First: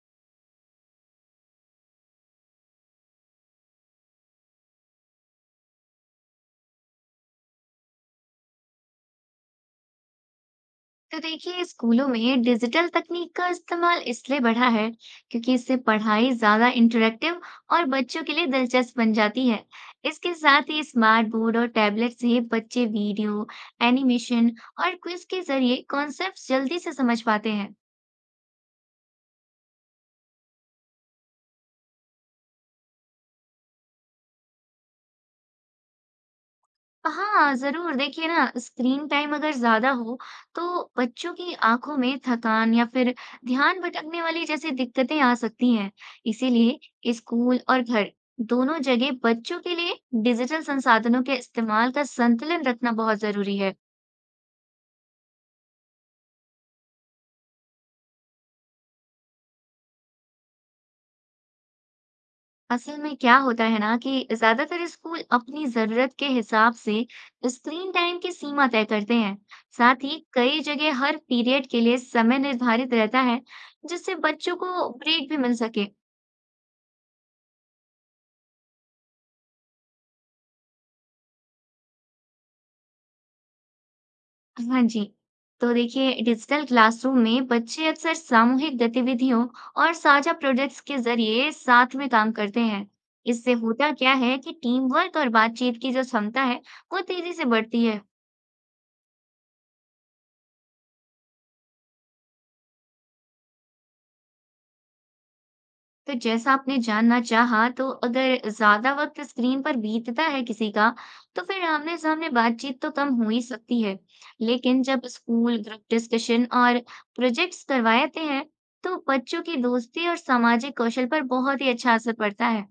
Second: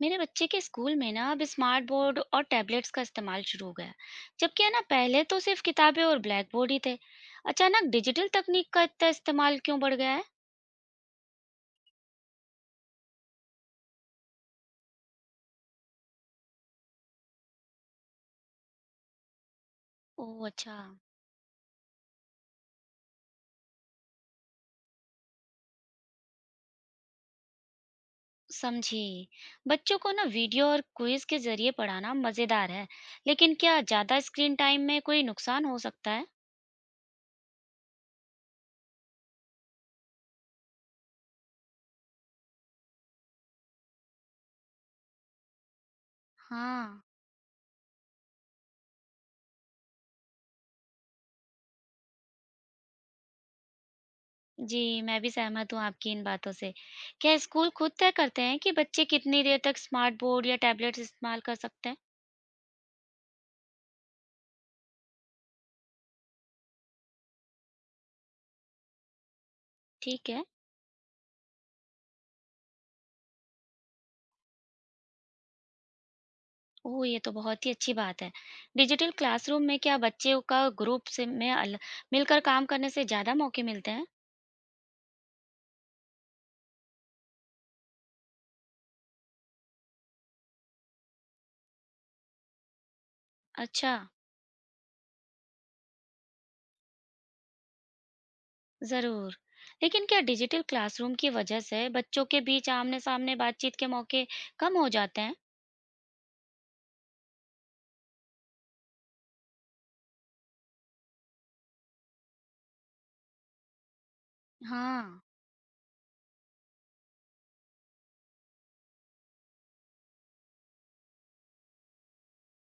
मेरे बच्चे के स्कूल में ना अब स्मार्ट बोर्ड और टैबलेट्स का इस्तेमाल शुरू हो गया है। जबकि है ना, पहले तो सिर्फ किताबें और ब्लैक बोर्ड ही थे। अचानक डिजिटल तकनीक का इतना इस्तेमाल क्यों बढ़ गया है? तो देखिए, स्कूलों में डिजिटल तकनीक का इस्तेमाल इसलिए बढ़ा है क्योंकि इससे पढ़ाई ज्यादा इंटरेक्टिव और बच्चों के लिए दिलचस्प बन जाती है। इसके ओह, साथ अच्छा। ही स्मार्ट बोर्ड और टैबलेट से बच्चे वीडियो, एनिमेशन और क्विज के जरिए कॉन्सेप्ट्स जल्दी से समझ पाते हैं। समझी। बच्चों को ना वीडियो और क्विज के जरिए पढ़ाना मजेदार है, लेकिन क्या ज्यादा स्क्रीन टाइम में कोई नुकसान हो सकता है? हाँ, ज़रूर। देखिए ना, स्क्रीन टाइम अगर ज़्यादा हो, तो बच्चों की आँखों में थकान या फिर ध्यान भटकने वाली जैसी दिक्कतें आ सकती हैं। हाँ। इसीलिए स्कूल और घर, दोनों जगह बच्चों के लिए डिजिटल संसाधनों के इस्तेमाल का संतुलन रखना बहुत ज़रूरी है। जी, मैं भी सहमत हूँ आपकी इन बातों से। क्या स्कूल खुद तय करते हैं कि बच्चे कितनी देर तक स्मार्ट बोर्ड या टैबलेट्स इस्तेमाल कर सकते हैं? असल में क्या होता है ना कि ज्यादातर स्कूल अपनी जरूरत के हिसाब से स्क्रीन टाइम की सीमा तय करते हैं। साथ ही ठीक है। कई जगह हर पीरियड के लिए समय निर्धारित रहता है, जिससे बच्चों को ब्रेक भी मिल सके। ओह! ये तो बहुत ही अच्छी बात है। डिजिटल क्लासरूम में क्या बच्चों का ग्रुप से में अल मिलकर काम करने से ज़्यादा मौके मिलते हैं? हाँ जी। तो देखिए, डिजिटल क्लासरूम में बच्चे अक्सर सामूहिक गतिविधियों और साझा प्रोजेक्ट्स के जरिए साथ में काम करते हैं। इससे होता अच्छा, क्या है कि टीम वर्क और बातचीत की जो क्षमता है, वो तेजी से बढ़ती है। ज़रूर। लेकिन क्या डिजिटल क्लासरूम की वजह से बच्चों के बीच आमने-सामने बातचीत के मौके कम हो जाते हैं? तो जैसा आपने जानना चाहा, तो अगर ज़्यादा वक़्त स्क्रीन पर बीतता है किसी का, तो फिर आमने-सामने बातचीत तो कम हो ही सकती है। लेकिन जब हाँ। स्कूल, ग्रुप डिस्कशन और प्रोजेक्ट्स करवाए जाते हैं, तो बच्चों की दोस्ती और सामाजिक कौशल पर बहुत ही अच्छा असर पड़ता है।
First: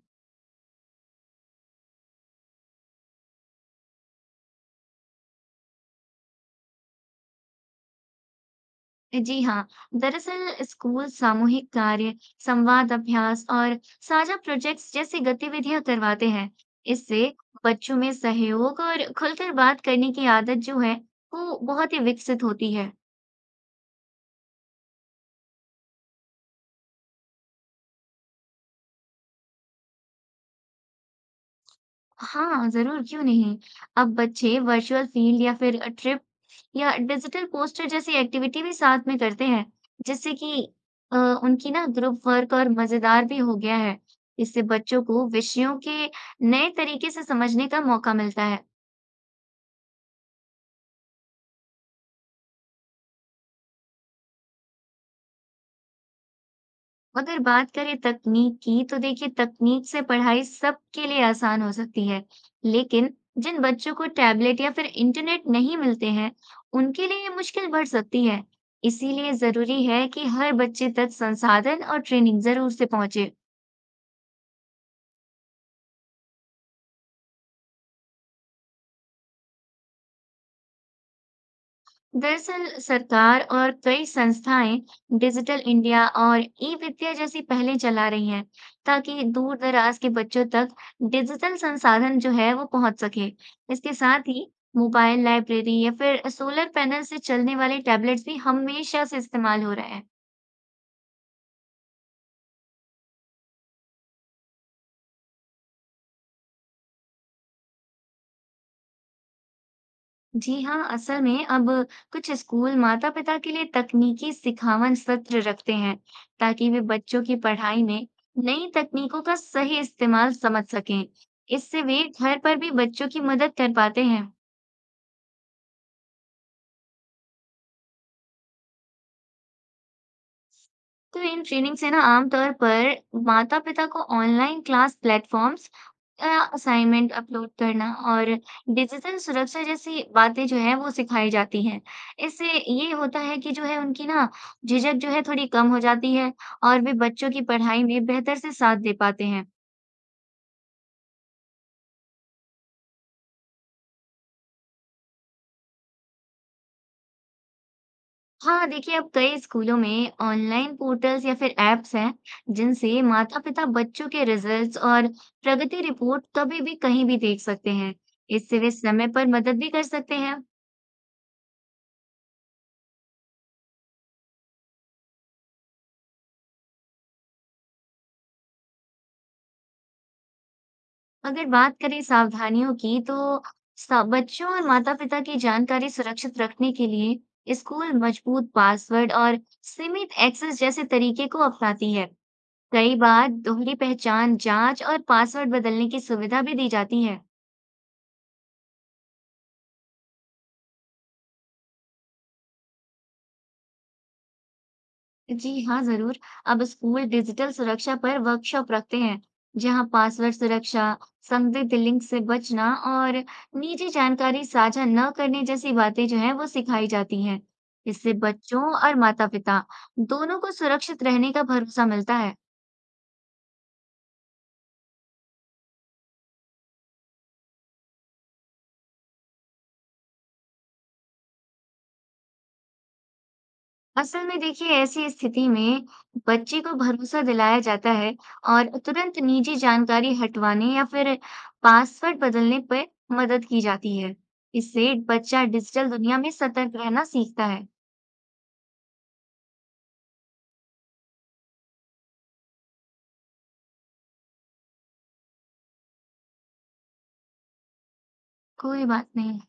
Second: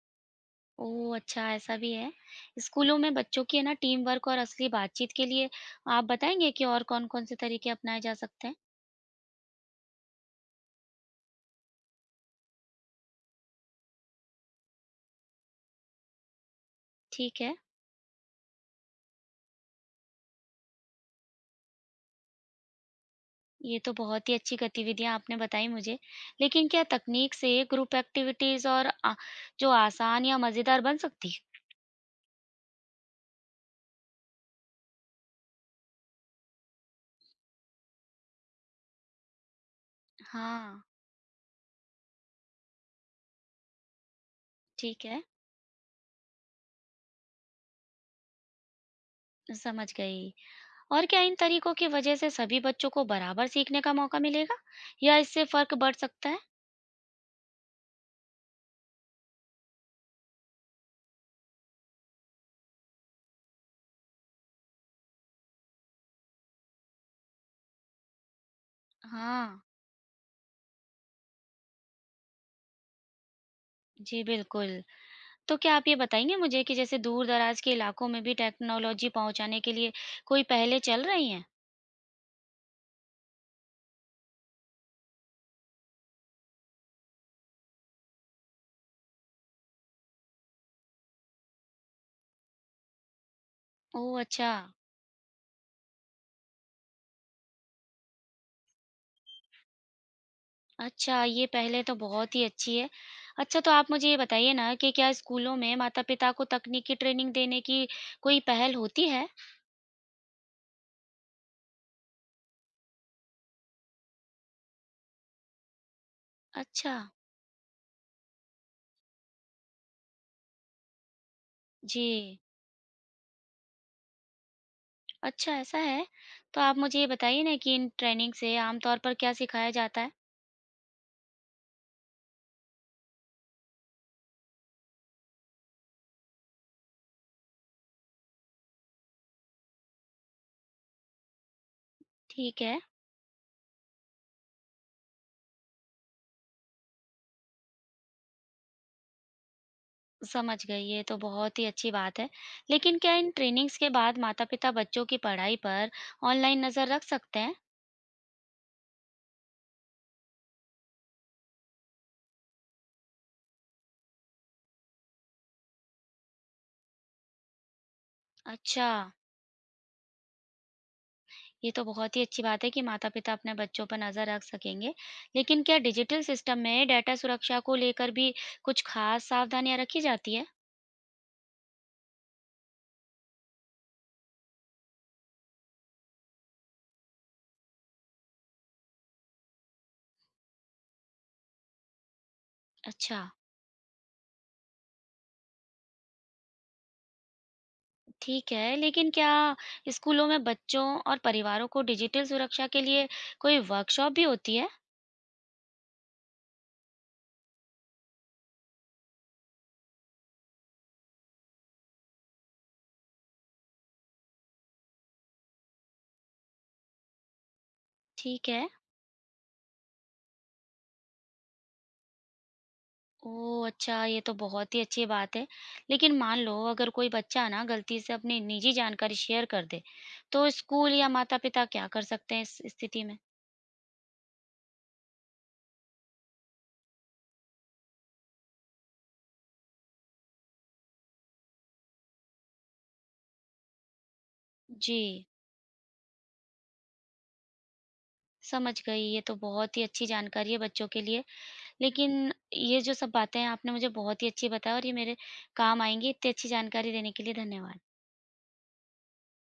ओह! अच्छा, ऐसा भी है। स्कूलों में बच्चों की, है ना, टीम वर्क और असली बातचीत के लिए आप बताएँगे कि और कौन-कौन से तरीके अपनाए जा सकते हैं? जी हाँ, दरअसल स्कूल सामूहिक कार्य, संवाद अभ्यास और साझा प्रोजेक्ट्स जैसी गतिविधियां करवाते हैं। इससे ठीक है। बच्चों में सहयोग और खुलकर बात करने की आदत जो है, वो बहुत ही विकसित होती है। ये तो बहुत ही अच्छी गतिविधियाँ आपने बताई मुझे। लेकिन क्या तकनीक से ग्रुप एक्टिविटीज़ और जो आसान या मज़ेदार बन सकती है? हाँ, ज़रूर, क्यों नहीं? अब बच्चे वर्चुअल फील्ड या फिर ट्रिप या डिजिटल पोस्टर जैसी एक्टिविटी भी साथ में करते हैं, जिससे कि हाँ, अ, उनकी ना ग्रुप वर्क और मज़ेदार भी हो गया है। इससे बच्चों ठीक है, को विषयों के नए तरीके से समझने का मौका मिलता है। समझ गई। और क्या इन तरीकों की वज़ह से सभी बच्चों को बराबर सीखने का मौका मिलेगा या इससे फ़र्क बढ़ सकता है? अगर बात करें तकनीक की, तो देखिए, तकनीक से पढ़ाई सबके लिए आसान हो सकती है, लेकिन जिन बच्चों को टैबलेट या फिर इंटरनेट नहीं मिलते हैं, उनके लिए ये मुश्किल बढ़ सकती है। इसीलिए हाँ, जरूरी है कि हर बच्चे तक संसाधन और ट्रेनिंग जरूर से पहुंचे। जी बिल्कुल। तो क्या आप ये बताएँगे मुझे कि जैसे दूर-दराज़ के इलाकों में भी टेक्नोलॉजी पहुँचाने के लिए कोई पहलें चल रही हैं? दरअसल सरकार और कई संस्थाएं डिजिटल इंडिया और ई विद्या जैसी पहलें चला रही हैं, ताकि दूर दराज के बच्चों तक डिजिटल संसाधन जो है वो पहुंच सके। इसके ओह! साथ ही अच्छा। मोबाइल लाइब्रेरी या फिर सोलर पैनल से चलने वाले टैबलेट्स भी हमेशा से इस्तेमाल हो रहे हैं। अच्छा, ये पहले तो बहुत ही अच्छी है। अच्छा, तो आप मुझे ये बताइए ना कि क्या स्कूलों में माता-पिता को तकनीकी ट्रेनिंग देने की कोई पहल होती है? जी हाँ, असल में अब कुछ स्कूल माता-पिता के लिए तकनीकी सिखावन सत्र रखते हैं, ताकि वे अच्छा, बच्चों की पढ़ाई में नई तकनीकों का सही इस्तेमाल समझ सकें। इससे वे जी। घर पर भी बच्चों की मदद कर पाते हैं। अच्छा, ऐसा है। तो आप मुझे ये बताइए ना कि इन ट्रेनिंग से आम तौर पर क्या सिखाया जाता है? तो इन ट्रेनिंग से ना आमतौर पर माता-पिता को online class platforms, assignment upload करना और डिजिटल सुरक्षा जैसी बातें जो है वो सिखाई जाती हैं। इससे ठीक है, ये होता है कि जो है उनकी ना झिझक जो है थोड़ी कम हो जाती है और वे बच्चों की पढ़ाई में बेहतर से साथ दे पाते हैं। समझ गई, ये तो बहुत ही अच्छी बात है। लेकिन क्या इन ट्रेनिंग्स के बाद माता-पिता बच्चों की पढ़ाई पर ऑनलाइन नज़र रख सकते हैं? हाँ देखिए, अब कई स्कूलों में ऑनलाइन पोर्टल्स या फिर एप्स हैं, जिनसे माता-पिता बच्चों के रिजल्ट्स और प्रगति रिपोर्ट कभी भी कहीं भी देख सकते हैं। इससे वे अच्छा। समय पर मदद भी कर सकते हैं। ये तो बहुत ही अच्छी बात है कि माता-पिता अपने बच्चों पर नज़र रख सकेंगे। लेकिन क्या डिजिटल सिस्टम में डेटा सुरक्षा को लेकर भी कुछ खास सावधानियाँ रखी जाती है? अगर बात करें सावधानियों की, तो बच्चों और माता पिता की जानकारी सुरक्षित रखने के लिए स्कूल मजबूत पासवर्ड और सीमित एक्सेस जैसे तरीके को अपनाती है। कई अच्छा, बार दोहरी पहचान जांच और पासवर्ड बदलने की सुविधा भी दी जाती है। ठीक है। लेकिन क्या स्कूलों में बच्चों और परिवारों को डिजिटल सुरक्षा के लिए कोई वर्कशॉप भी होती है? जी हाँ, ज़रूर। अब स्कूल डिजिटल सुरक्षा पर वर्कशॉप रखते हैं, जहाँ पासवर्ड सुरक्षा, संदिग्ध लिंक से बचना और निजी जानकारी साझा न करने जैसी बातें जो हैं, वो सिखाई जाती हैं। इससे ठीक बच्चों है। और माता-पिता दोनों को सुरक्षित रहने का भरोसा मिलता है। ओह! अच्छा, ये तो बहुत ही अच्छी बात है। लेकिन मान लो अगर कोई बच्चा ना गलती से अपनी निजी जानकारी शेयर कर दे, तो स्कूल या माता-पिता क्या कर सकते हैं इस स्थिति में? असल में देखिए, ऐसी स्थिति में बच्चे को भरोसा दिलाया जाता है और तुरंत निजी जानकारी हटवाने या फिर पासवर्ड बदलने पर मदद की जाती है। इससे जी। बच्चा डिजिटल दुनिया में सतर्क रहना सीखता है। समझ गई, ये तो बहुत ही अच्छी जानकारी है बच्चों के लिए। लेकिन ये जो सब बातें हैं आपने मुझे बहुत ही अच्छी बताई और ये मेरे काम आएँगी। इतनी अच्छी जानकारी देने के लिए धन्यवाद। कोई बात नहीं।